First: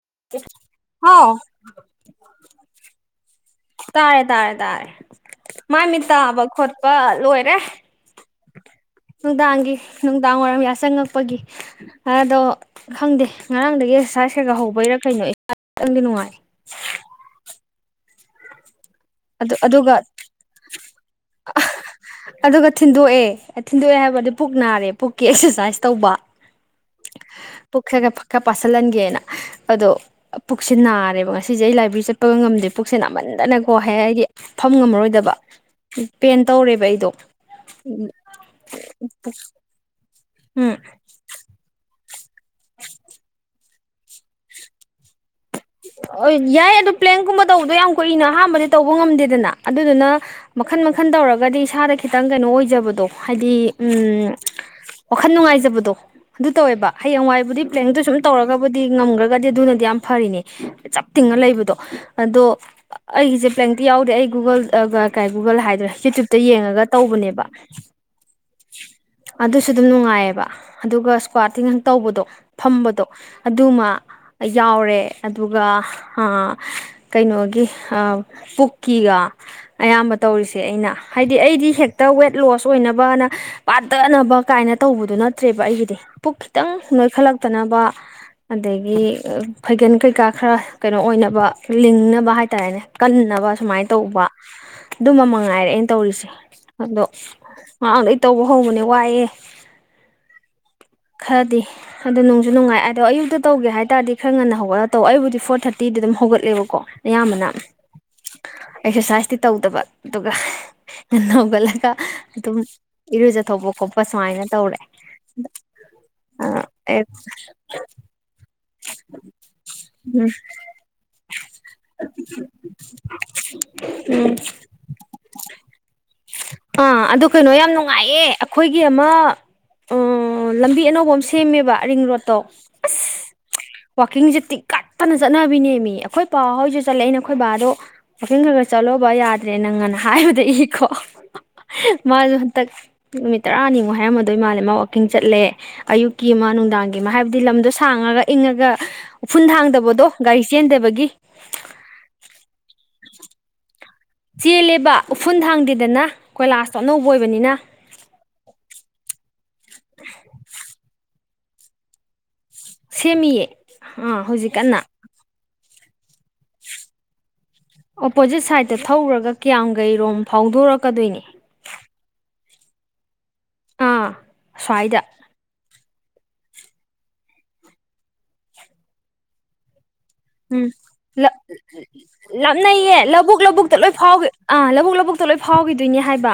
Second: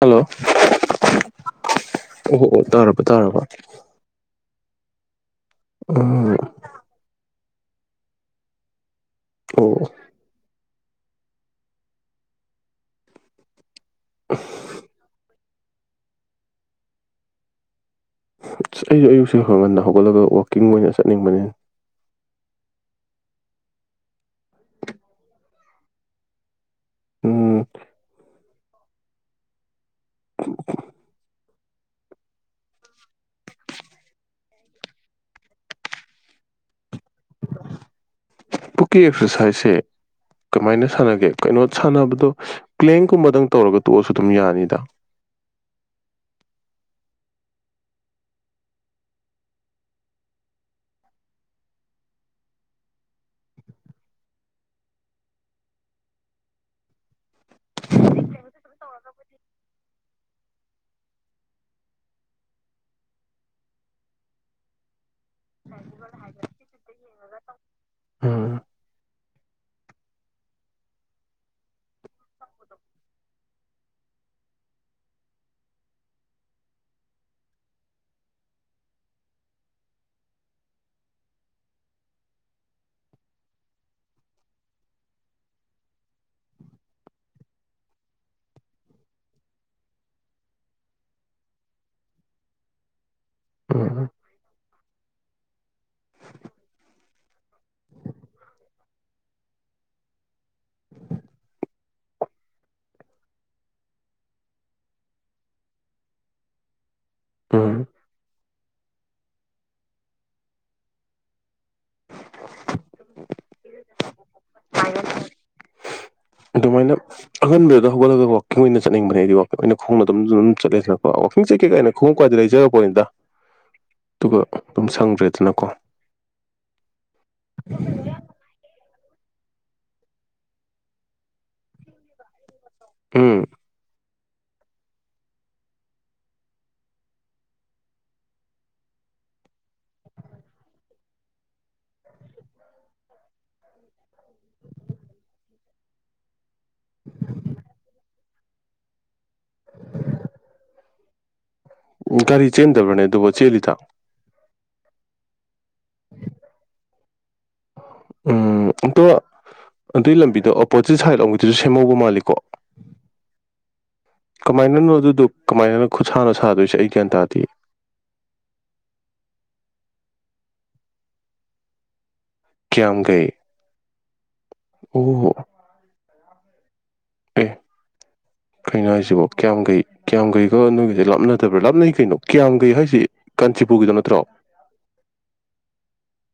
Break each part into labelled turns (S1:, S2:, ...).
S1: hello
S2: ꯍꯥꯎ
S1: ꯑꯣ ꯑꯣ ꯇꯥꯔꯕ ꯇꯥꯔꯕ
S2: ꯇꯥꯔꯦ ꯇꯥꯔꯦ ꯇꯥꯔꯦ ꯃꯥꯏ ꯃꯤꯠ
S1: ꯎꯝ
S2: ꯇꯥꯕ ꯈꯣꯠꯄ ꯂꯣꯏꯔꯦ ꯅꯨꯡꯗꯥꯡꯒꯤ
S1: ꯑꯣ
S2: ꯅꯨꯡꯗꯥꯡ ꯋꯥꯏꯔꯝ ꯌꯥ ꯆꯪꯉꯛꯄꯒꯤ ꯑꯗꯣ ꯈꯪꯗꯦ ꯉꯔꯥꯡ ꯗꯩ ꯑꯦꯛꯁꯔꯁꯥꯏꯁ ꯈꯔ ꯒ ꯍꯧꯕꯩꯔꯥ ꯀꯩꯅꯣ ꯏꯁꯥ ꯈꯤꯇꯪꯗꯤ ꯅꯨꯡꯉꯥꯏ
S1: ꯑꯁ ꯑꯩꯖꯨ ꯑꯌꯨꯛꯁꯤ
S2: ꯑꯗꯨ
S1: ꯈꯔ ꯉꯟꯅ
S2: ꯑꯗꯨꯒ
S1: ꯍꯧꯒꯠꯂꯒ ꯋꯥꯛꯀꯤꯡ ꯑꯣꯏꯅ ꯆꯠꯅꯤꯡꯕꯅ‌ꯦ
S2: ꯑꯗꯨꯒ ꯊꯤꯟꯗꯣꯛꯑꯦ ꯊꯤꯟꯗꯣꯛꯑꯦ ꯍꯥꯏꯕꯗꯤ ꯄꯨꯛ ꯅꯥꯔꯦ ꯄꯨꯛꯀꯤ ꯑꯦꯛꯁꯔꯁꯥꯏꯁ ꯇꯧꯕ
S1: ꯎꯝ
S2: ꯄꯨꯛ ꯈꯔ ꯒ ꯐꯈꯛꯀ ꯄꯥꯁꯜꯍꯟꯒꯦꯅ ꯑꯗꯣ ꯄꯨꯛꯁꯦ ꯅꯥꯔꯦꯕ ꯉꯁꯤꯁꯦ ꯑꯩꯥ ꯂꯥꯏꯕ‌ꯦꯔꯤ ꯆꯠꯄꯒ ꯉꯝꯗꯦ ꯄꯨꯛꯁꯦ ꯅꯥꯃꯟꯗꯅꯀꯣ ꯍꯥꯏ ꯍꯥꯏꯗꯤ ꯐꯝ ꯉꯝꯃꯔꯣꯏꯗꯕ ꯄꯦꯟ ꯇꯧꯔꯦꯕ ꯑꯩꯗꯣ [unintelligible]
S1: ꯄꯨꯛꯀꯤ ꯑꯦꯛꯁꯔꯁꯥꯏꯖꯁꯦ
S2: ꯎꯝ
S1: ꯀꯃꯥꯏꯅ ꯁꯥꯟꯅꯒꯦ ꯀꯩꯅꯣ ꯁꯥꯟꯅꯕꯗꯣ ꯄꯂꯦꯡꯀꯨꯝꯕꯗꯪ ꯇꯧꯔꯒ ꯇꯣꯛꯑꯁꯨ ꯑꯗꯨꯝ ꯌꯥꯅꯤꯗ
S2: ꯑ ꯌꯥꯏ ꯑꯗꯨ ꯄꯂꯦꯡꯀꯨꯝꯕ ꯇꯧꯕꯗꯣ ꯌꯥꯝ ꯀꯨꯏꯅ ꯑꯍꯥꯟꯕꯗ ꯇꯧꯕ ꯉꯝꯗꯦꯗꯅ ꯑꯗꯨꯗꯨꯅ ꯃꯈꯟ ꯃꯈꯟ ꯇꯧꯔꯒꯗꯤ ꯏꯁꯥꯗ ꯈꯤꯇꯪ ꯀꯩꯅꯣ ꯑꯣꯏꯖꯕꯗꯣ ꯍꯥꯏꯗꯤ ꯎꯝ ꯋꯥꯈꯟ ꯅꯨꯡꯉꯥꯏꯖꯕꯗꯣ ꯑꯗꯨ ꯇꯧꯋꯦꯕ ꯍꯌꯦꯡꯋꯥꯏꯕꯨꯗꯤ ꯄꯂꯦꯡꯗꯨ ꯁꯨꯝ ꯇꯧꯔꯒ ꯕꯨꯗꯤ ꯉꯝꯒ꯭ꯔꯒꯗꯤ ꯑꯗꯨꯅꯗꯤ ꯌꯥꯝ ꯐꯔꯤꯅꯦ ꯆꯞ ꯇꯤꯡꯉ ꯂꯩꯕꯗꯣ ꯑꯗꯣ ꯑꯩꯒꯤꯖ‌ꯦ ꯄ꯭ꯂꯦꯡꯇꯤ ꯌꯥꯎꯗꯦ ꯑꯩ ꯒꯨꯒꯜ ꯀꯩ ꯒꯨꯒꯜ ꯍꯥꯏꯗꯣꯔꯦ ꯌꯨꯇ꯭ꯌꯨꯕꯇꯩ ꯌꯦꯡꯉꯒ ꯇꯧꯕꯅꯦꯕ [inaudible]
S1: ꯎꯝ
S2: ꯑꯗꯨꯁꯨ ꯗꯨꯝ ꯅꯨꯡꯉꯥꯏꯌꯦꯕ ꯑꯗꯨꯒ ꯏꯁꯀ꯭ꯋꯥꯇꯤꯡ ꯑꯟ ꯇꯧꯕꯗꯣ ꯐꯝꯕꯗꯣ ꯑꯗꯨ ꯃꯥ ꯌꯥꯎꯔꯦ ꯑꯗꯨꯒ ꯑꯥ ꯀꯩꯅꯣꯒꯤ ꯑꯥ ꯄꯨꯛꯀꯤ ꯒꯥ ꯑꯌꯥꯝꯕ ꯇꯧꯔꯤꯁꯦ ꯑꯩꯅ ꯍꯥꯏꯗꯤ ꯑꯩꯗꯤ ꯍꯦꯛꯇ ꯋꯦꯠ ꯂꯣꯁ ꯑꯣꯏꯅꯕꯅ ꯄꯥꯗꯅꯕ ꯀꯥꯏꯅ ꯇꯧꯕꯗ‌ꯣ ꯅꯠꯇ꯭ꯔꯦꯕ ꯑꯩꯒꯤꯗꯤ ꯄꯨꯛ ꯈꯤꯇꯪ ꯅꯣꯏꯈꯠ ꯂꯛꯇꯅꯕ ꯑꯗꯒꯤ ꯐꯩꯒꯟ ꯀꯩ ꯀꯥ ꯈꯔ ꯀꯩꯅꯣ ꯑꯣꯏꯅꯕ ꯂꯤꯡꯅꯕ ꯍꯥꯏꯇꯥꯔꯦꯅꯦ ꯀꯟꯅꯕ ꯁꯨꯃꯥꯏꯅ
S1: ꯎꯝ
S2: ꯇꯧꯕ ꯗꯨꯝꯕꯥ ꯃꯉꯥꯏꯔꯦ ꯑꯩꯅ ꯇꯧꯔꯤꯁꯦ ꯑꯗꯣ ꯉꯔꯥꯡꯗꯩ ꯇꯧꯕ ꯍꯧꯕꯅꯦ ꯋꯥꯏꯋ‌ꯦ ꯈꯔꯗꯤ ꯑꯗꯣ ꯅꯨꯡꯖꯨ ꯅꯨꯡꯉꯥꯏ ꯑꯗꯣ ꯑꯌꯨꯛꯇ ꯇꯧꯒꯦ ꯍꯥꯏꯇꯥꯥꯔꯗꯤ ꯈꯔ ꯉꯟꯅ ꯍꯧꯒꯠꯂ ꯇꯧ ꯑꯩꯕꯨꯗꯤ ꯐꯣꯔ ꯊꯥꯔꯇꯤꯗ ꯑꯗꯨꯝ ꯍꯧꯒꯠꯂꯦꯕꯀꯣ ꯑꯌꯥꯝꯕꯅ
S1: ꯎꯝ
S2: ꯑꯦꯛꯁꯔꯁꯥꯏꯁꯇꯤ ꯇꯧꯗꯕ ꯑꯗꯨꯒ ꯍꯒꯠꯂꯒ ꯑꯗꯨꯝ ꯏꯔꯨꯖꯊꯣꯛꯄ ꯈꯣꯠꯄ ꯁꯨꯃꯥꯏꯅ ꯇꯧꯔꯦ ꯎꯝ
S1: ꯑꯗꯨꯃꯥꯏꯅ ꯑꯍꯟꯕꯗꯨꯗ ꯍꯧꯒꯠꯂꯒ ꯋꯥꯋꯀꯤꯡ ꯑꯣꯏꯅ ꯆꯠꯅꯤꯡꯕꯅꯦꯗꯤꯕꯣ ꯑꯩꯈꯣꯏ ꯈꯣꯡꯅ ꯑꯗꯨꯝ
S2: ꯎꯝ
S1: ꯑꯗꯨꯝ ꯆꯠꯂꯦꯁꯤ ꯋꯥꯈꯤꯡ ꯆꯩ ꯀꯩꯀꯥꯏꯅ ꯈꯣꯡꯎ ꯀꯥꯏꯏꯗ ꯂꯩꯖꯔꯛꯄꯣꯅꯤꯗ
S2: ꯎꯝ
S1: ꯑꯗꯨꯒ ꯑꯗꯨꯝ ꯁꯪꯗ꯭ꯔꯦꯗꯅꯀꯣ
S2: ꯑꯥ ꯑꯗꯨ ꯀꯩꯅꯣ ꯌꯥꯝ ꯅꯨꯡꯉꯥꯏꯌꯦꯦ ꯑꯩꯈꯣꯏꯒꯤ ꯑꯃ ꯂꯝꯕꯤ ꯑꯅꯧꯕ ꯑꯃ ꯁꯦꯝꯃꯦꯕ ꯔꯤꯡ ꯔꯣꯗꯠꯇꯣ
S1: ꯎꯝ
S2: ꯋꯥꯋꯥꯛꯀꯤꯡꯁꯦ ꯇꯤꯛꯀꯠꯇꯅ ꯆꯠꯅꯕꯤꯅꯦ ꯃꯤ ꯑꯩꯈꯣꯏ ꯄꯥꯎꯍꯣꯏꯁꯨ ꯆꯠꯂꯛꯏ ꯅ ꯑꯩꯈꯣꯏ ꯕꯥꯗꯣ ꯋꯥꯈꯡ ꯈ ꯈꯔ ꯆꯠꯂꯣ ꯕ ꯌꯥꯗ꯭ꯔꯦ ꯅꯪ ꯉꯅ ꯍꯥꯏꯕꯗ ꯏꯀꯣ ꯃꯥꯁꯨ ꯍꯟꯇꯛ ꯅꯨꯃꯤꯠ ꯇꯔꯥꯅꯤꯃꯨꯛ ꯍꯥꯏꯔꯝꯃꯗꯣꯏ ꯏ ꯃꯥꯜꯂꯦ ꯃꯥ ꯋꯥꯋꯀꯤꯡ ꯆꯠꯂꯦ ꯑꯌꯨꯛꯀꯤ ꯑꯃ ꯅꯨꯡꯗꯥꯡꯒꯤ ꯀꯃꯣ ꯍꯥꯏꯕꯗꯤ ꯂꯝꯗꯣ ꯁꯥꯡꯉꯒ ꯏꯪꯉꯒ ꯎꯐꯨꯟ ꯊꯥꯡꯗꯕꯗꯣ ꯒꯥꯔꯤ ꯆꯦꯟꯗꯕꯒꯤ
S1: ꯎꯝ ꯒꯥꯔꯤ ꯆꯦꯟꯗꯕꯅꯦ ꯑꯗꯨꯕꯨ ꯆꯦꯜꯂꯤꯗ
S2: ꯆꯦꯜꯂꯦꯕ ꯎꯐꯨꯟ ꯊꯥꯡꯗꯦꯗꯅ ꯀꯣꯏꯂꯥꯁꯇꯣ ꯑꯅꯧꯕ ꯑꯣꯏꯕꯅꯤꯅ
S1: ꯎꯝ ꯑꯇꯣ ꯑꯗꯨꯏ ꯂꯝꯕꯤꯗꯣ ꯑꯣꯄꯣꯖꯤꯠ ꯁꯥꯏꯠ ꯑꯒꯤꯗꯨꯁꯨ ꯁꯦꯝꯍꯧꯕ ꯃꯥꯜꯂꯤꯀꯣ
S2: ꯁꯦꯝꯃꯤꯌꯦ ꯑꯥ ꯍꯧꯖꯤꯛ ꯀꯟꯅ
S1: ꯀꯃꯥꯏꯅꯅꯣ ꯑꯗꯨꯗꯣ ꯀꯃꯥꯏꯅ ꯈꯨꯠꯁꯥꯅꯣ ꯁꯥꯗꯣꯏꯁꯦ ꯑꯩ ꯒ꯭ꯌꯥꯟ ꯇꯥꯗꯦ
S2: ꯑꯣꯄꯣꯖꯤꯠ ꯁꯥꯏꯗꯠꯇ ꯊꯧꯔꯒ ꯀ꯭ꯌꯥꯝꯡꯒꯩꯔꯣꯝ ꯐꯥꯎꯗꯣꯔꯛꯀꯗꯣꯏꯅꯤ
S1: ꯀꯌꯥꯝ ꯀꯩ
S2: ꯑꯥ ꯁ꯭ꯋꯥꯏꯗ
S1: ꯑꯦ ꯀꯩꯅꯣ ꯍꯥꯏꯁꯤꯕꯧ ꯀꯌꯥꯝꯈꯩ ꯀꯌꯥꯝꯒꯩꯒ
S2: ꯎꯝ
S1: ꯅꯣꯏꯒꯤꯁꯦ ꯂꯥꯞꯅꯗꯕ꯭ꯔꯥ ꯂꯥꯅꯩ ꯀꯩꯅꯣ ꯀꯌꯥꯝꯒꯩ
S2: ꯂꯥꯞꯅꯩꯌꯦ
S1: ꯍꯥꯏꯁꯤ
S2: ꯂꯧꯕꯨꯛ ꯂꯧꯕꯨꯛꯇ ꯂꯣꯏ
S1: ꯀꯥꯟꯆꯤꯄꯨꯔꯒꯤꯗꯣ ꯅꯠꯇ꯭ꯔꯣ
S2: ꯐꯥꯎꯈꯤ ꯑꯥ ꯂꯧꯕꯨꯛ ꯂꯧꯕꯨꯛꯇ ꯂꯣꯏ ꯐꯥꯎꯈꯤꯗꯣꯏꯅꯦ ꯍꯥꯏꯕ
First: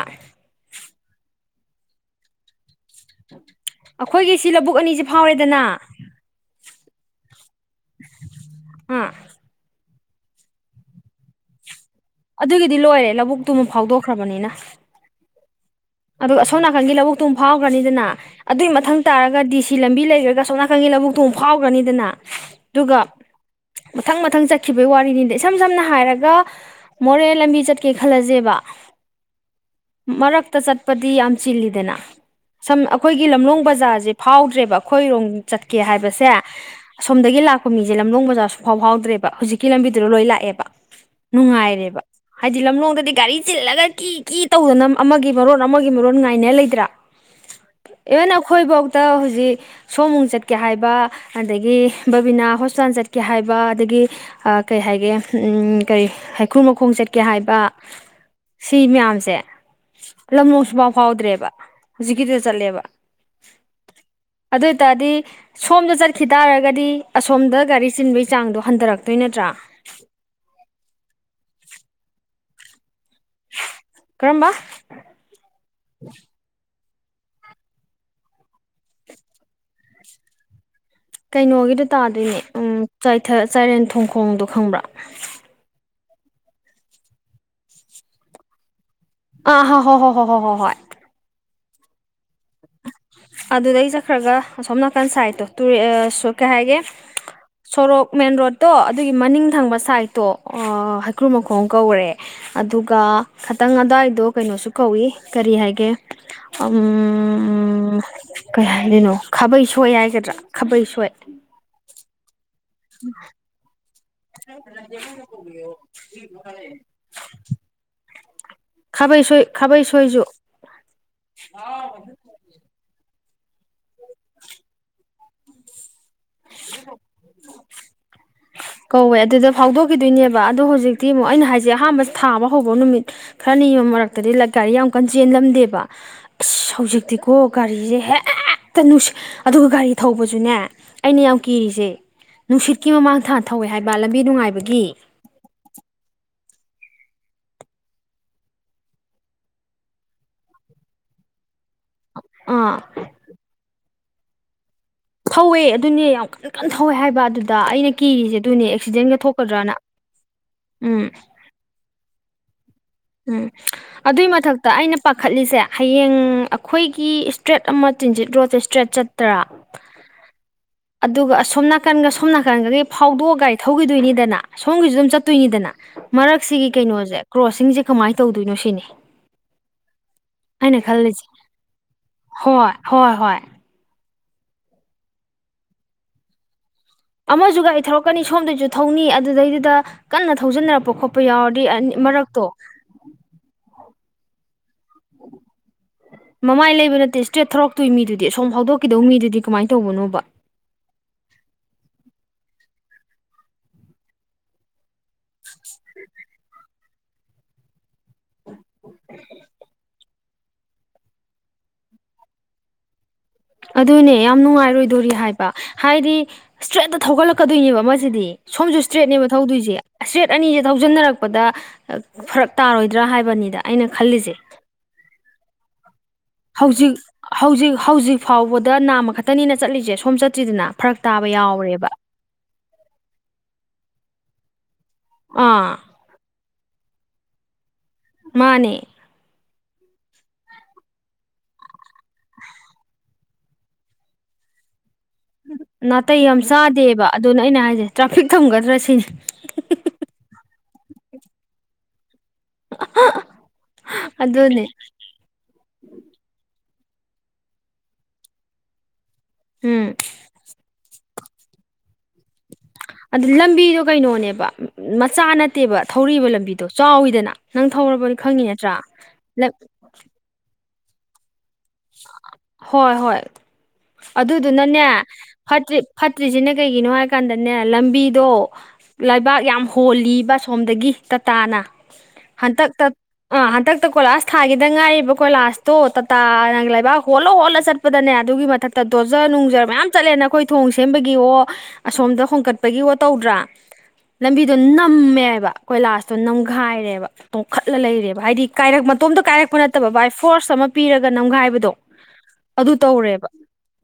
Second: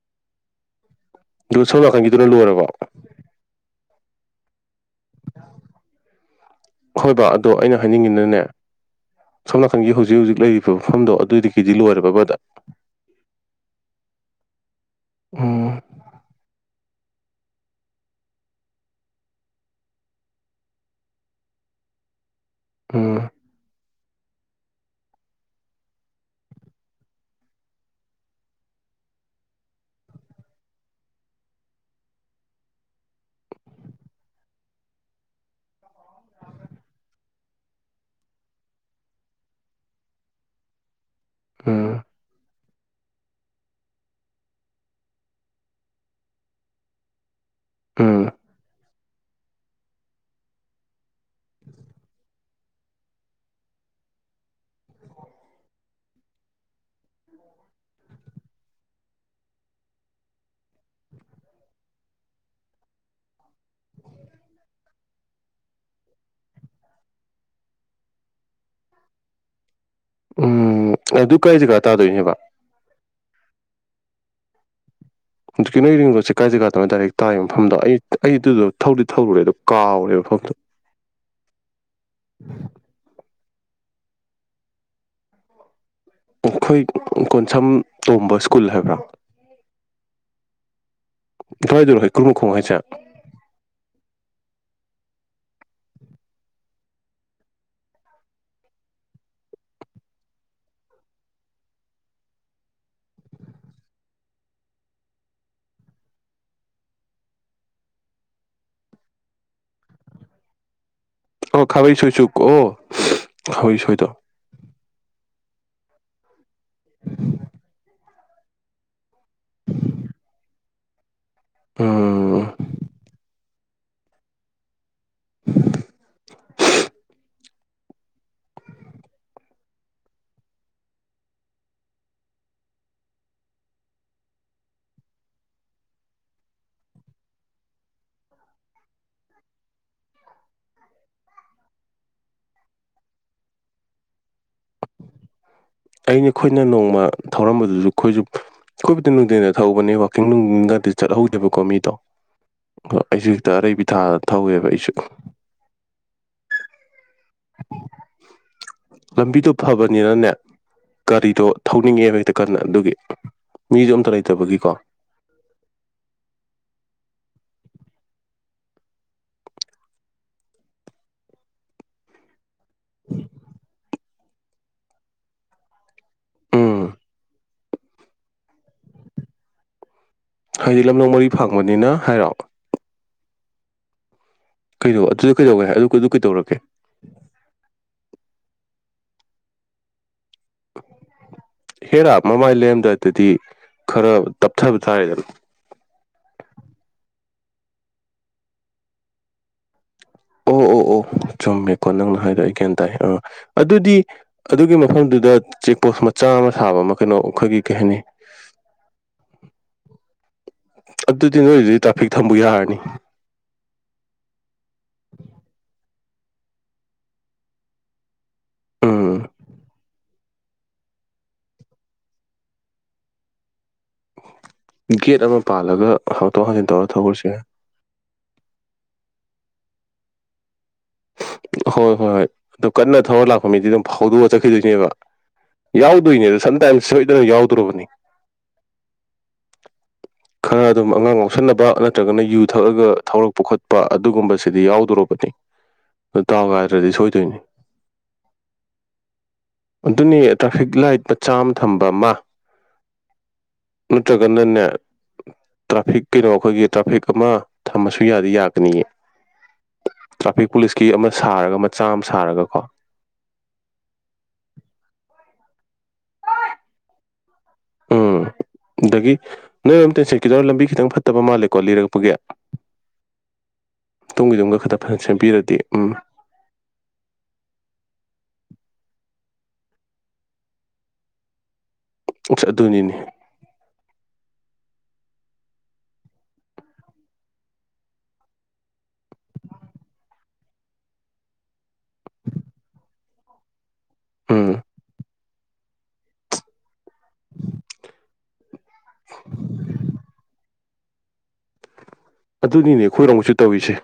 S1: ꯑꯗꯨ ꯁꯣꯝ ꯅꯥꯀꯟꯒꯤꯗꯨꯅ ꯂꯣꯏꯔꯕ
S2: ꯑꯩꯈꯣꯏꯒꯤ ꯁꯤ ꯂꯧꯕꯨꯛ ꯑꯅꯤꯁꯤ
S1: ꯍꯣꯏ ꯕꯥ ꯑꯣ ꯑꯩꯅ ꯍꯥꯏꯅꯤꯡꯉꯤꯅꯅꯦ
S2: ꯑꯥ
S1: ꯁꯣꯝ ꯅꯥꯀꯟꯒꯤ ꯍꯧꯖꯤꯛ ꯍꯧꯖꯤꯛ ꯂꯩꯔꯤꯕ ꯃꯐꯝꯗꯣ ꯑꯗꯨꯏꯗꯒꯤꯗꯤ ꯂꯣꯏꯔꯕꯕ
S2: ꯑꯗꯨꯒꯤꯗꯤ ꯂꯣꯏꯔꯦ ꯂꯧꯕꯨꯛꯇꯨꯃ ꯐꯥꯎꯗꯣꯛꯈ꯭ꯔꯕꯅꯤꯅ
S1: ꯎꯝ
S2: ꯑ ꯑꯁꯣꯝ ꯅꯥꯀꯟꯒꯤ ꯂꯧꯕꯨꯛꯇꯨꯝ ꯐꯥꯎꯈ꯭ꯔꯅꯤꯗꯅ ꯑꯗꯨꯏ ꯃꯊꯪ ꯇꯥꯔꯒ ꯗꯤ ꯁꯤ ꯂꯝꯕꯤ ꯂꯩꯈ꯭ꯔꯒ ꯁꯣꯝꯅꯥꯀꯟꯒꯤ ꯂꯧꯕꯨꯛꯇꯣꯡ ꯐꯥꯎꯈ꯭ꯔꯅꯤꯗꯅ ꯑꯗꯨꯒ
S1: ꯎꯝ
S2: ꯃꯊꯪ ꯃꯊꯪ ꯆꯠꯈꯤꯕꯒꯤ ꯋꯥꯔꯤꯅꯤꯗ ꯏꯁꯝ ꯁꯝꯅ ꯍꯥꯏꯔꯒ ꯃꯣꯔꯦ ꯂꯝꯕꯤ ꯆꯠꯀꯦ ꯈꯜꯂꯁꯦꯕ ꯃꯔꯛꯇ ꯆꯠ ꯑꯄꯗꯤ ꯌꯥꯝ ꯆꯤꯜꯂꯤꯗꯅ ꯁꯝ ꯑꯩꯈꯣꯏꯒꯤ ꯂꯝꯂꯣꯡ ꯕꯖꯥꯔꯁꯦ ꯐꯥꯎꯗ꯭ꯔꯦꯕ ꯑꯩꯈꯣꯏꯔꯣꯝ ꯆꯠꯀꯦ ꯍꯥꯏꯕꯁꯦ ꯑꯁꯣꯝꯗꯒꯤ ꯂꯥꯛꯄ ꯃꯤꯁꯦ ꯂꯝꯗꯣꯡ ꯕꯖꯥꯔꯁꯨ ꯐꯥꯎ ꯐꯥꯎꯗ꯭ꯔꯦꯕ ꯍꯧꯖꯤꯛꯀꯤ ꯂꯝꯕꯤꯗꯨꯗ ꯂꯣꯏ ꯂꯥꯛꯑꯦꯕ
S1: ꯎꯝ
S2: ꯅꯨꯡꯉꯥꯏꯔꯦꯕ ꯍꯥꯏꯗꯤ ꯂꯝꯂꯣꯡꯗꯗꯤ ꯒꯥꯔꯤ ꯆꯤꯜꯂꯒ ꯀꯤ ꯀꯤ ꯇꯧꯗꯅ ꯑꯃꯒꯤ ꯃꯔꯣ ꯑꯃꯒꯤ ꯃꯔꯣꯟ ꯉꯥꯏꯅ ꯂꯩꯇ꯭ꯔꯥ
S1: ꯎꯝ
S2: ꯏꯚꯟ ꯑꯩꯈꯣꯏꯐꯥꯎꯗ ꯍꯧꯖꯤꯛ ꯁꯣꯃꯨꯡ ꯆꯠꯀꯦ ꯍꯥꯏꯕ ꯑꯗꯒꯤ ꯕꯕꯤꯅꯥ ꯍꯣꯁꯄꯤꯇꯥꯜ ꯆꯠꯀꯦ ꯍꯥꯏꯕ ꯑꯗꯒꯤ ꯀꯩ ꯍꯥꯏꯒꯦ ꯀꯔꯤ ꯍꯩꯈ꯭ꯔꯨ ꯃꯈꯣꯡ ꯆꯠꯀꯦ ꯍꯥꯏꯕ ꯁꯤ ꯃꯌꯥꯝꯁꯦ ꯂꯝꯂꯣꯛꯁꯨ ꯄꯥꯎ ꯐꯥꯎꯗ꯭ꯔꯦꯕ ꯍꯧꯖꯤꯛꯀꯤꯗ ꯆꯠꯂꯦꯕ ꯑꯗꯨ ꯑꯣꯏꯇꯥꯔꯗꯤ ꯁꯣꯝꯗ ꯆꯠꯈꯤ ꯇꯥꯔꯒꯗꯤ ꯑꯁꯣꯝꯗ ꯒꯥꯔꯤ ꯆꯤꯟꯕꯒꯤ ꯆꯥꯡꯗꯣ ꯍꯟꯊꯔꯛꯇꯣꯏ ꯅꯠꯇ꯭ꯔꯥ
S1: ꯎꯝ ꯑꯗꯨ ꯀꯥꯏ ꯖꯒꯥ ꯇꯥꯗꯣꯏꯅꯦꯕ
S2: ꯀꯔꯝꯕ
S1: ꯍꯧꯖꯤꯛꯀꯤ ꯅꯣꯏ ꯔꯤꯡꯔꯣꯠꯁꯦ ꯀꯥꯏ ꯖꯒꯥꯗꯅꯣ ꯗꯥꯏꯔꯦꯛ ꯇꯥꯏꯔꯤꯕ ꯃꯐꯝꯗꯣ ꯑꯩ ꯑꯩ ꯑꯗꯨꯗꯣ ꯊꯧꯗꯤ ꯊꯧꯔꯨꯔꯦ ꯑꯗꯣ ꯀꯥꯎꯔꯦꯕ ꯃꯐꯝꯗꯣ [unintelligible]
S2: ꯀꯩꯅꯣꯒꯤꯗꯣ ꯇꯥꯗꯣꯏꯅꯦ ꯎꯝ ꯆꯥꯏꯊ ꯆꯥꯏꯔꯦꯟ ꯊꯣꯡꯈꯣꯡꯗꯣ ꯈꯪꯕ꯭ꯔꯥ
S1: ꯑꯩꯈꯣꯏ ꯀꯣꯟꯁꯝ ꯇꯣꯝꯕ ꯁ꯭ꯀꯨꯜ ꯍꯥꯏꯕ꯭ꯔꯥ
S2: ꯑꯥ ꯍ ꯍꯣ ꯍꯣ ꯍꯣ ꯍꯣ ꯍꯣ ꯍꯣꯏ
S1: ꯀꯥꯏꯗꯅꯣ ꯍꯩꯀ꯭ꯔꯨ ꯃꯈꯣꯡ ꯍꯥꯏꯁꯦ
S2: ꯑꯗꯨꯗꯩ ꯆꯠꯈ꯭ꯔꯒ ꯑꯁꯣꯝ ꯅꯥꯀꯟ ꯁꯥꯏꯠꯇꯣ ꯇꯨꯔꯦ ꯑꯁꯣ ꯀꯩ ꯍꯥꯏꯒꯦ ꯁꯣꯔꯣꯛ ꯃꯦꯟ ꯔꯣꯠꯇꯣ ꯑꯗꯨꯒꯤ ꯃꯅꯤꯡ ꯊꯪꯕ ꯁꯥꯏꯠꯇꯣ ꯑ ꯍꯩꯀ꯭ꯔꯨ ꯃꯈꯣꯡ ꯀꯧꯔꯦ ꯑꯗꯨꯒ ꯈꯇꯪ ꯑꯗ꯭ꯋꯥꯏꯗꯣ ꯀꯩꯅꯣꯁꯨ ꯀꯧꯏ ꯀꯔꯤ ꯍꯥꯏꯒꯦ ꯎꯝ ꯎꯝ ꯀꯩ ꯍꯥꯏꯗꯣꯏꯅꯣ ꯈꯥꯕꯩ ꯁꯣꯏ ꯍꯥꯏꯒꯗ꯭ꯔꯥ ꯈꯥꯕꯩ ꯁꯣꯏ
S1: ꯑ ꯈꯥꯕꯩꯁꯣꯏꯁꯨ ꯀꯣꯑꯣ
S2: [unintelligible] [inaudible] ꯈꯕꯩ ꯁꯣꯏ ꯈꯕꯩ ꯁꯣꯏꯁꯨ
S1: ꯎꯝ [unintelligible]
S2: [inaudible] ꯀꯧꯋꯦ ꯑꯗꯨꯗ ꯐꯥꯎꯗꯣꯛꯈꯤꯗꯣꯏꯅꯦꯕ ꯑꯗꯣ ꯍꯧꯖꯤꯛꯇꯤ ꯑꯃꯨꯛ ꯑꯩꯅ ꯍꯥꯏꯁꯦ ꯑꯍꯥꯟꯕ ꯊꯥꯕ ꯍꯧꯕ ꯅꯨꯃꯤꯠ ꯈꯔ ꯅꯤꯕ ꯃꯔꯛꯇꯗꯤ ꯂꯠ ꯒꯥꯔꯤ ꯌꯥꯝ ꯀꯟ ꯆꯦꯜꯂꯝꯗꯦꯕ ꯑꯁ ꯍꯧꯖꯤꯛꯇꯤꯀꯣ ꯒꯥꯔꯤꯁꯦ ꯍꯦꯛ ꯍꯦꯛꯇ ꯅꯨꯡꯁꯤ ꯑꯗꯨꯒ ꯒꯥꯔꯤ ꯊꯧꯕꯁꯨꯅꯦ ꯑꯩꯅ ꯌꯥꯝ ꯀꯤꯔꯤꯁꯦ ꯅꯨꯡꯁꯤꯠ ꯀꯤ ꯃꯃꯥꯡ ꯊꯥ ꯊꯧꯋꯦ ꯍꯥꯏꯕ ꯂꯝꯕꯤ ꯅꯨꯡꯉꯥꯏꯕꯒꯤ
S1: ꯑꯩꯅꯈꯣꯏꯅ ꯅꯣꯡꯃ ꯊꯧꯔꯝꯕꯗꯨꯁꯨ ꯑꯩꯈꯣꯏꯁꯨ ꯑꯈꯣꯏꯕꯨꯗꯤ ꯅꯨꯡꯊꯤꯟꯗ ꯊꯧꯕꯅꯦ ꯋꯥꯛꯀꯤꯡ ꯅꯨꯡꯒꯗꯤ ꯆꯠꯍꯧꯗꯦꯕꯀꯣ ꯃꯤꯗꯣ
S2: ꯑꯥ
S1: ꯑꯩꯁꯨ ꯍꯦꯛꯇ ꯑꯔꯩꯕꯤ ꯊꯥ ꯊꯧꯋꯦꯕ ꯑꯩꯁꯨ
S2: ꯊꯧꯋꯦ ꯑꯗꯨꯅꯦ ꯌꯥꯝ ꯀꯟ ꯀꯟꯅ ꯊꯧꯋꯦ ꯍꯥꯏꯕ ꯑꯗꯨ ꯗꯥ ꯑꯩꯅ ꯀꯤꯔꯤꯁꯦ ꯑꯗꯨꯅꯦ ꯑꯦꯛꯁꯤꯗꯦꯟꯒ
S1: ꯂꯝꯕꯤꯗꯣ
S2: ꯊꯣꯛꯀꯗ꯭ꯔꯅ
S1: ꯐꯕꯅꯤꯅꯅꯦ
S2: ꯎꯝ
S1: ꯒꯥꯔꯤꯗꯣ ꯊꯧꯅꯤꯡꯉꯦꯕ ꯍꯦꯛꯇ ꯀꯟꯅ ꯑꯗꯨꯒꯤ
S2: ꯎꯝ
S1: ꯃꯤꯁꯨ ꯑꯝꯇ
S2: ꯑꯗꯨꯏ
S1: ꯂꯩꯇꯕꯒꯤꯀꯣ
S2: ꯃꯊꯛꯇ ꯑꯩꯅ ꯄꯥꯈꯠꯂꯤꯁꯦ ꯍꯌꯦꯡ ꯑꯩꯈꯣꯏꯒꯤ ꯏꯁꯇ꯭ꯔꯦꯠ ꯑꯃ ꯆꯤꯟꯖꯤꯠ ꯔꯣꯗꯁꯦ ꯏꯁꯇ꯭ꯔꯦꯠ ꯆꯠꯇ꯭ꯔꯥ
S1: [unintelligible]
S2: ꯑꯗꯨꯒ ꯑꯁꯣꯝ ꯅꯥꯀꯟꯒ ꯁꯣꯝ ꯅꯥꯀꯟꯒꯗꯤ ꯐꯥꯎꯗꯣꯛꯑ ꯒꯥꯔꯤ ꯊꯧꯈꯤꯗꯣꯏꯅꯤꯗꯅꯥ ꯁꯣꯝꯒꯤꯁꯨ ꯑꯗꯨꯝ ꯆꯠꯇꯣꯏꯅꯤꯗꯅꯥ ꯃꯔꯛꯁꯤꯒꯤ
S1: ꯎꯝ
S2: ꯀꯩꯅꯣꯁꯦ ꯀ꯭ꯔꯣꯁꯤꯡꯁꯦ ꯀꯃꯥꯏ ꯇꯧꯗꯣꯏꯅꯣ ꯁꯤꯅꯤ ꯑꯩꯅ
S1: ꯍꯥꯏꯗꯤ ꯂꯝꯂꯣꯡ
S2: ꯈꯜꯂꯤꯁꯦ
S1: ꯃꯔꯤ ꯐꯥꯡꯕꯅꯤꯅ ꯍꯥꯏꯔꯣ
S2: ꯍꯣꯏ ꯍꯣꯏ ꯍꯣꯏ
S1: ꯀꯩꯅꯣ ꯑꯗꯨꯗ ꯀꯩꯗꯧꯒꯦ ꯍꯥꯏ ꯑꯗꯨ ꯑꯗꯨ ꯀꯩꯗꯧꯔꯒꯦ
S2: ꯑꯃꯁꯨ ꯒꯥꯔꯤ ꯊꯧꯔꯛꯀꯅꯤ ꯁꯣꯝꯗꯩꯁꯨ ꯊꯧꯅꯤ ꯑꯗꯨꯗꯩꯗꯨꯗ ꯀꯟꯅ ꯊꯧꯖꯤꯟꯅꯔꯛꯄ ꯈꯣꯠꯄ ꯌꯥꯎꯔꯗꯤ ꯑꯅꯤ ꯃꯔꯛꯇꯣ
S1: ꯗꯗꯤ ꯈꯔ ꯇꯞꯊꯕ ꯇꯥꯔꯦꯗꯅ
S2: ꯃꯃꯥꯏ ꯂꯩꯕ ꯅꯠꯇꯦ ꯏꯁꯇ꯭ꯔꯦꯠ ꯊꯧꯔꯛꯇꯣꯏ ꯃꯤꯗꯨꯗꯤ ꯁꯣꯝ ꯐꯥꯎꯗꯣꯛꯈꯤꯗꯧ ꯃꯤꯗꯨꯗꯤ ꯀꯃꯥꯏꯟ ꯇꯧꯕꯅꯣꯕ
S1: ꯑꯣ ꯑꯣ ꯑꯣ ꯆꯨꯝꯃꯦꯀꯣ ꯅꯪꯅ ꯍꯥꯏꯗꯣ ꯑꯩ ꯒ꯭ꯌꯥꯟ ꯇꯥꯏ ꯑꯥ ꯑꯗꯨꯗꯤ ꯑꯗꯨꯒꯤ ꯃꯐꯝꯗꯨꯗ ꯆꯦꯛꯄꯣꯁ ꯃꯆꯥ ꯑꯃ ꯁꯥꯕ ꯑꯃ ꯀꯩꯅꯣ ꯑꯩꯈꯣꯏꯒꯤ ꯀꯩ ꯍꯥꯏꯅꯤ
S2: [unintelligible]
S1: ꯑꯗꯨꯗꯤ ꯅꯣꯏꯗꯨꯗꯤ ꯇ꯭ꯔꯥꯐꯤꯛ ꯊꯝꯕꯨ ꯌꯥꯔꯅꯤ
S2: ꯑꯗꯨꯅꯦ ꯌꯥꯝ ꯅꯨꯡꯉꯥꯏꯔꯣꯏꯗꯣꯔꯤ ꯍꯥꯏꯕ ꯍꯥꯏꯗꯤ ꯏꯁꯇ꯭ꯔꯦꯠꯇ ꯊꯧꯒꯠꯂꯛꯀꯗꯣꯏꯅꯦꯕ ꯑꯃꯁꯤꯗꯤ ꯁꯣꯝꯁꯨ
S1: ꯎꯝ
S2: ꯏꯁꯇ꯭ꯔꯦꯠꯅꯦꯕ ꯊꯧꯗꯣꯏꯁꯦ ꯁꯇ꯭ꯔꯦꯠ ꯑꯅꯤꯁꯦ ꯊꯧꯖꯤꯟꯅꯔꯛꯄꯗ ꯐꯔꯛ ꯇꯥꯔꯣꯏꯗ꯭ꯔꯥ ꯍꯥꯏꯕꯅꯤꯗ ꯑꯩꯅ ꯈꯜꯂꯤꯁꯦ
S1: ꯒꯦꯠ ꯑꯃ ꯄꯥꯜꯂꯒ ꯍꯥꯡꯇꯣꯛ ꯍꯥꯡꯖꯤꯟ ꯇꯧꯔ
S2: ꯍꯧꯖꯤꯛ
S1: ꯊꯧꯔꯁꯨ ꯌꯥꯏ
S2: ꯍꯧꯖꯤꯛ ꯍꯧꯖꯤꯛ ꯐꯥꯎꯕꯗ ꯅꯥꯝꯃ ꯈꯛꯇꯅꯤꯅ ꯆꯠꯂꯤꯁꯦ ꯁꯣꯝ ꯆꯠꯇ꯭ꯔꯤꯗꯅ ꯐꯔꯛ ꯇꯥꯕ
S1: ꯍꯣꯏ
S2: ꯌꯥꯎꯔꯦꯕ
S1: ꯍꯣꯏ ꯍꯣꯏ ꯑꯗꯨ ꯀꯟꯅ ꯊꯧꯔ ꯂꯥꯛꯄ ꯃꯤꯗꯤ ꯑꯗꯨꯝ ꯐꯥꯎꯗꯣꯛꯑ ꯆꯠꯈꯤꯗꯣꯏꯅꯦꯕ
S2: ꯑꯥ
S1: ꯌꯥꯎꯗꯣꯏꯅꯦꯗ ꯁꯝꯇꯥꯏꯝ ꯁꯣꯏꯗꯅ ꯌꯥꯎꯗ꯭ꯔꯨꯕꯅꯦ
S2: ꯃꯥꯅꯦ
S1: [inaudible] ꯈꯔ ꯑꯗꯨꯝ ꯑꯉꯥꯡ ꯌꯥꯎꯁꯟꯅꯕ ꯅꯠꯇ꯭ꯔꯒꯅ ꯌꯨ ꯊꯛꯑꯒ ꯊꯧꯔꯛꯄ ꯈꯣꯠꯄ ꯑꯗꯨꯒꯨꯝꯕꯁꯤꯗꯤ ꯌꯥꯎꯗꯣꯔꯕꯅꯦ
S2: ꯅꯥꯇꯩ ꯌꯥꯝ ꯆꯥꯗꯦꯕ ꯑꯗꯨꯅ ꯑꯩꯅ ꯍꯥꯏꯁꯦ ꯇ꯭ꯔꯥꯐꯤꯛ ꯊꯝꯒꯗ꯭ꯔꯥ ꯁꯤꯅꯤ
S1: ꯑꯗꯨꯅꯦ ꯇ꯭ꯔꯥꯐꯤꯛ ꯂꯥꯏꯠ ꯃꯆꯥ ꯑꯃ ꯊꯝꯕ ꯑꯃ ꯅꯠꯇ꯭ꯔꯒꯅꯅꯦ
S2: ꯑꯗꯨꯅꯦ
S1: ꯇ꯭ꯔꯥꯐꯤꯛ ꯀꯩꯅꯣ ꯑꯩꯈꯣꯏꯒꯤ ꯇ꯭ꯔꯥꯐꯤꯛ ꯑꯃ ꯊꯝꯃꯁꯨ ꯌꯥꯗꯤ ꯌꯥꯒꯅꯤꯌꯦ
S2: ꯎꯝ
S1: ꯇ꯭ꯔꯥꯐꯤꯛ ꯄꯨꯂꯤꯁꯀꯤ ꯑꯃ ꯁꯥꯔꯒ ꯃꯆꯥ ꯑꯃ ꯁꯥꯔꯒꯀꯣ
S2: ꯑꯗꯨꯗꯤ ꯂꯝꯕꯤꯗꯣ ꯀꯩꯅꯣꯅꯦꯕ ꯃꯆꯥ ꯅꯠꯇꯦꯕ ꯊꯧꯔꯛꯢꯕ ꯂꯝꯕꯤꯗꯣ ꯆꯥꯎꯋꯤꯗꯅ ꯅꯪ ꯊꯧꯔꯕꯅꯤ
S1: ꯎꯝ
S2: ꯈꯪꯉꯤ ꯅꯠꯇ꯭ꯔꯥ
S1: ꯈꯤꯗꯣ ꯂꯝꯕꯤ ꯈꯤꯇꯪ ꯐꯠꯇꯕ ꯃꯥꯜꯂꯦꯀꯣ ꯂꯤꯔꯛꯄꯒꯤ
S2: ꯍꯣꯏ ꯍꯣꯏ
S1: ꯇꯨꯡꯒꯤ ꯗꯨꯒ ꯈꯛꯇꯪ ꯐꯖꯅ ꯁꯦꯝꯕꯤꯔꯗꯤ ꯎꯝ
S2: ꯆꯠꯇ꯭ꯔꯤꯁꯤꯅ ꯀꯩꯒꯤꯅꯣ ꯍꯥꯏꯀꯥꯟꯗꯅꯦ ꯂꯝꯕꯤꯗꯣ ꯂꯩꯕꯥꯛ ꯌꯥꯝ ꯍꯣꯜꯂꯤꯕ ꯑꯁꯣꯝꯗꯒꯤ ꯇꯥꯇꯥꯅ
S1: ꯑꯁ
S2: ꯍꯟꯗꯛꯇ
S1: ꯑꯗꯨꯅꯤꯅꯦ
S2: ꯑꯥ ꯍꯟꯗꯛꯇ ꯀꯣꯏꯂꯥꯁ ꯊꯥꯒꯤꯗ ꯉꯥꯏꯔꯤꯕ ꯀꯣꯏꯂꯥꯁꯇꯣ ꯇꯥꯇꯥꯅ ꯂꯩꯕꯥꯛ ꯍꯣꯜꯂ ꯍꯣꯜꯂ ꯆꯠꯄꯗꯅꯦ ꯑꯗꯨꯒꯤ ꯃꯊꯛꯇ ꯗꯣꯖꯔ ꯅꯨꯡꯖ ꯃꯌꯥꯝ ꯆꯠꯂꯦꯅ ꯑꯈꯣꯏ ꯊꯣꯡ ꯁꯦꯝꯕꯒꯤ ꯑꯣ ꯑꯁꯣꯝꯗ ꯍꯣꯡꯀꯠꯄꯒꯤ ꯋꯣ ꯇꯧꯗ꯭ꯔꯥ
S1: ꯎꯝ
S2: ꯂꯝꯕꯤꯗꯣ ꯅꯝꯃꯦꯕ ꯀꯣꯏꯂꯥꯁꯇꯣ ꯅꯝꯈꯥꯏꯔꯦꯕ ꯇꯣꯡꯈꯠꯂ ꯂꯩꯔꯦꯕ ꯍꯥꯏꯗꯤ ꯀꯥꯢꯔꯛ ꯃꯇꯣꯝꯇ ꯀꯥꯏꯔꯛꯄ ꯅꯠꯇꯕ ꯚꯥꯏ ꯐꯣꯔꯁ ꯑꯃ ꯄꯤꯔꯒ ꯅꯝꯈꯥꯏ ꯍꯥꯏꯕꯗꯣ ꯑꯗꯨ
S1: ꯑꯗꯨꯅꯤꯅꯦ
S2: ꯇꯧꯔꯦꯕ
S1: ꯑꯩꯈꯣꯏꯔꯣꯝꯒꯤꯁꯨ ꯇꯧꯔꯤꯁꯦ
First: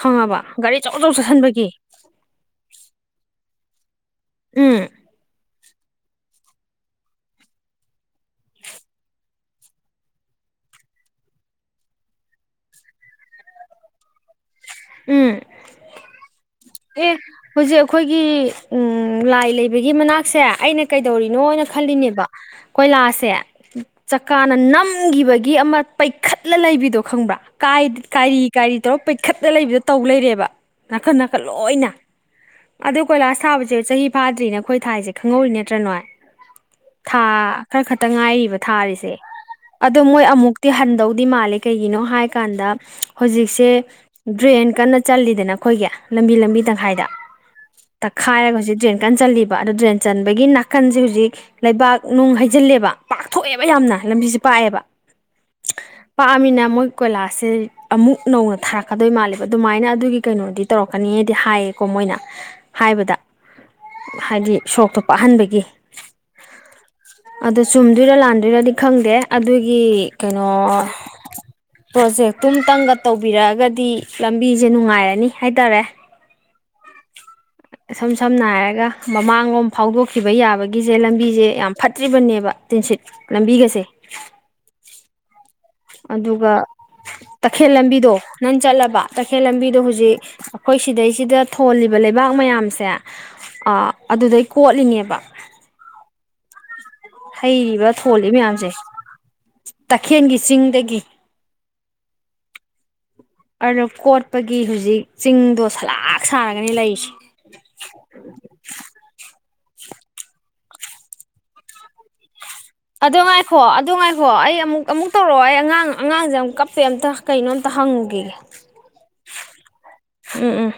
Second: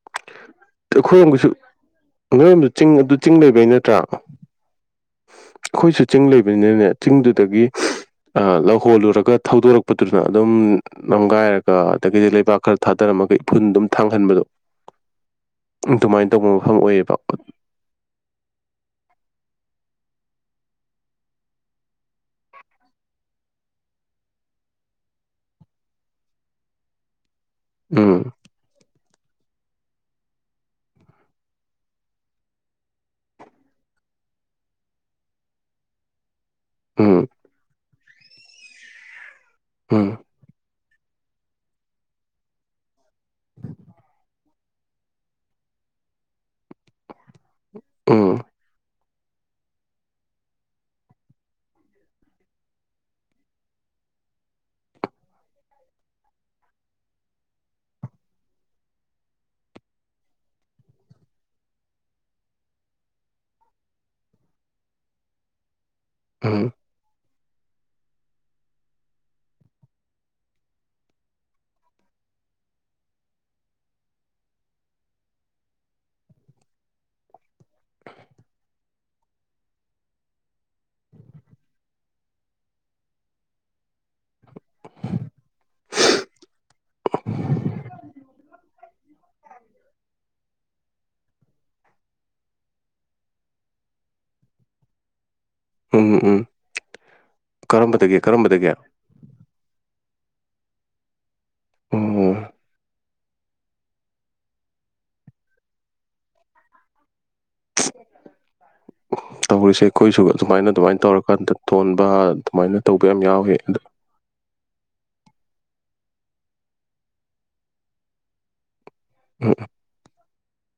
S2: ꯈꯪꯉꯕ ꯒꯥꯔꯤ ꯑꯆꯧ ꯑꯆꯧ
S1: ꯑꯩꯈꯣꯏꯔꯣꯝꯒꯤꯁꯨ
S2: ꯆꯠꯁꯟꯕꯒꯤ
S1: ꯅꯣꯏꯔꯣꯝꯁꯨ ꯆꯤꯡ ꯑꯗꯨ ꯆꯤꯡ ꯂꯩꯕꯩ ꯅꯠꯇ꯭ꯔꯥ
S2: ꯎꯝ
S1: ꯑꯩꯈꯣꯏꯁꯨ ꯆꯤꯡ ꯂꯩꯕꯅꯤꯅꯅꯦ ꯆꯤꯡꯗꯨꯗꯒꯤ ꯂꯧꯍꯣꯜꯂꯨꯔꯒ ꯊꯧꯗꯣꯔꯛꯄꯗꯨꯅ ꯑꯗꯨꯝ ꯅꯝꯒꯥꯏꯔꯒ ꯑꯗꯒꯤꯗꯤ ꯂꯩꯕꯥꯛ ꯈꯔ ꯊꯥꯗꯔꯝꯃꯒ ꯏꯐꯨꯟ ꯑꯗꯨꯝ ꯊꯥꯡꯍꯟꯕꯗꯣ
S2: [inaudible]
S1: ꯑꯗꯨꯃꯥꯏꯅ ꯇꯧꯕ ꯃꯐꯝ
S2: ꯑꯦ
S1: ꯑꯣꯏꯌꯦꯕ
S2: ꯍꯧꯖꯤꯛ ꯑꯩꯈꯣꯏꯒꯤ ꯎꯝ ꯂꯥꯏ ꯂꯩꯕꯒꯤ ꯃꯅꯥꯛꯁꯦ ꯑꯩꯅ ꯀꯩꯗꯧꯔꯤꯅꯣꯅ ꯈꯜꯂꯤꯅꯦꯕ ꯀꯣꯏꯂꯥꯁꯁꯦ ꯆꯀꯥꯅ ꯅꯝꯒꯤꯕꯒꯤ ꯑꯃ ꯄꯩꯈꯠꯂ ꯂꯩꯕꯤꯗꯣ ꯈꯪꯕ꯭ꯔꯥ
S1: ꯎꯝ
S2: ꯀꯥꯏꯔꯤ ꯀꯥꯏꯔꯤ ꯇꯧꯔꯒ ꯄꯩꯈꯠꯂ ꯂꯩꯕꯗ ꯇꯧ ꯂꯩꯔꯦꯕ ꯅꯥꯀꯟ ꯅꯥꯀꯟ ꯂꯣꯏꯅ ꯑꯗꯣ ꯀꯣꯏꯂꯥꯁ ꯊꯥꯕꯁꯦ ꯆꯍꯤ ꯐꯥꯗ꯭ꯔꯤꯅ ꯑꯩꯈꯣꯏ ꯊꯥꯏꯁꯦ ꯈꯪꯍꯧꯔꯤ ꯅꯠꯇ꯭ꯔ ꯅꯣꯏ ꯊꯥ
S1: ꯎꯝ
S2: ꯈꯔ ꯈꯛꯇ ꯉꯥꯏꯔꯤꯕ ꯊꯥꯔꯤꯁꯦ ꯑꯗꯣ
S1: ꯎꯝ
S2: ꯃꯣꯏ ꯑꯃꯨꯛ ꯇꯤ ꯍꯟꯗꯧꯗꯤ ꯃꯥꯜꯂꯦ ꯀꯩꯒꯤꯅꯣ ꯍꯥꯏ ꯀꯥꯟꯗ ꯍꯧꯖꯤꯛꯁꯦ ꯗ꯭ꯔꯦꯟ ꯀꯟꯅ ꯆꯥꯜꯂꯤꯗꯅ ꯑꯩꯈꯣꯏꯒꯤ ꯂꯝꯕꯤ ꯂꯝꯕꯤ ꯇꯪꯈꯥꯏꯗ
S1: ꯎꯝ
S2: ꯇꯥꯛꯈꯥꯏꯔꯒ ꯗ꯭ꯔꯦꯟ ꯀꯟ ꯆꯥꯜꯂꯤꯕ ꯑꯗꯣ ꯗ꯭ꯔꯦꯟ ꯆꯟꯕꯒꯤ ꯅꯥꯀꯟꯁꯦ ꯍꯧꯖꯤꯛ ꯂꯩꯕꯥꯛ ꯅꯨꯡ ꯍꯩꯖꯤꯜꯂꯦꯕ ꯄꯥꯛꯊꯣꯛꯑꯦꯕ ꯌꯥꯝꯅ ꯂꯝꯕꯤꯁꯦ ꯄꯥꯛꯑꯦꯕ ꯄꯥꯛꯑꯝꯃꯤꯅ ꯃꯣꯏ ꯀꯣꯏꯂꯥꯁꯦ ꯑꯃꯨꯛ ꯅꯧꯅ ꯊꯥꯔꯛ ꯂꯥꯛꯀꯗꯣꯏ ꯃꯥꯜꯂꯦꯕ ꯑꯗꯨꯃꯥꯏꯅ ꯑꯗꯨꯒꯤ ꯀꯩꯅꯣꯗꯤ ꯇꯧꯔꯛꯀꯅꯤꯗꯤ ꯍꯥꯏꯌꯦꯀꯣ ꯃꯣꯏꯅ ꯍꯥꯏꯕꯗ ꯍꯥꯏꯗꯤ ꯁꯣꯔꯣꯛꯇꯣ ꯄꯥꯛꯍꯟꯕꯒꯤ
S1: ꯑꯝ
S2: ꯑꯗꯣ ꯆꯨꯝꯗꯣꯏꯔꯥ ꯂꯥꯟꯗꯣꯏꯔꯗꯤ ꯈꯪꯗꯦ ꯑꯗꯨꯒꯤ ꯀꯩꯅꯣ ꯄ꯭ꯔꯣꯖꯦꯛꯇꯨ ꯑꯃꯇꯪꯒ ꯇꯧꯕꯤꯔꯛꯑꯒꯗꯤ ꯗꯤ ꯂꯝꯕꯤꯁꯦ ꯅꯨꯡꯉꯥꯏꯔꯅꯤ ꯍꯥꯏꯇꯥꯔꯦ
S1: [inaudible]
S2: ꯏꯁꯝ ꯁꯝꯅ ꯍꯥꯏꯔꯒ ꯃꯃꯥꯡꯂꯣꯝ ꯐꯥꯎꯗꯣꯛꯈꯤꯕ ꯌꯥꯕꯒꯤꯁꯦ ꯂꯝꯕꯤꯁꯦ ꯌꯥꯝ ꯐꯠꯇ꯭ꯔꯤꯕꯅꯦꯕ ꯇꯤꯟꯁꯤꯠ ꯂꯝꯕꯤꯒꯁꯦ ꯑꯗꯨꯒ ꯇꯥꯈꯦꯜ ꯂꯝꯕꯤꯗꯣ ꯅꯪ ꯆꯠꯂꯕ ꯇꯈꯦꯜꯂꯝꯕꯤꯗꯣ ꯍꯧꯖꯤꯛ ꯑꯩꯈꯣꯏ ꯁꯤꯗꯩꯁꯤꯗ ꯊꯣꯜꯂꯤꯕ ꯂꯩꯕꯥꯛ ꯃꯌꯥꯝꯁꯦ ꯑ ꯑꯗꯨꯗꯩ ꯀꯣꯠꯂꯤꯅꯦꯕ
S1: ꯎꯝ ꯎꯝ ꯎꯝ
S2: ꯍꯩꯔꯤꯕ
S1: ꯀꯔꯝꯕꯗꯒꯤ
S2: ꯊꯣꯜꯂꯤ ꯃꯌꯥꯝꯁꯦ
S1: ꯀꯔꯝꯕꯗꯒꯤ
S2: ꯇꯈꯦꯜꯒꯤ ꯆꯤꯡꯗꯒꯤ
S1: ꯑꯣ
S2: ꯑꯗꯣ ꯀꯣꯠꯄꯒꯤ ꯍꯧꯖꯤꯛ ꯆꯤꯡꯗꯣ ꯁꯂꯥꯥꯛ ꯁꯥꯔꯒꯅꯤ ꯂꯩꯔꯤꯁꯦ
S1: ꯍ [inaudible] ꯇꯧꯔꯤꯁꯦ ꯑꯩꯈꯣꯏꯁꯨ ꯑꯗꯨꯃꯥꯏꯅ ꯑꯗꯨꯃꯥꯏꯅ ꯇꯧꯔꯀꯥꯟꯗ ꯊꯣꯟꯕ ꯑꯗꯨꯃꯥꯏꯅ ꯇꯧꯕ
S2: ꯑꯗꯨ
S1: ꯌꯥꯝ ꯌꯥꯎꯋꯤ
S2: ꯉꯥꯏꯈꯣ
S1: ꯑꯗꯣ
S2: ꯑꯗꯨ ꯉꯥꯏꯈꯣ ꯑꯣ ꯑꯩ ꯑꯃꯨꯛ ꯑꯃꯨꯛ ꯇꯧꯔꯛꯑꯣ ꯑꯩ ꯑꯉꯥꯡ ꯑꯉꯥꯡꯁꯦ ꯑꯃꯨꯛ ꯀꯞꯄꯦ ꯑꯃꯝꯇ ꯀꯩꯅꯣ ꯑꯝꯇ ꯍꯪꯉꯨꯒꯤꯒꯦ
S1: ꯎꯝ
S2: ꯎꯝ ꯎꯝ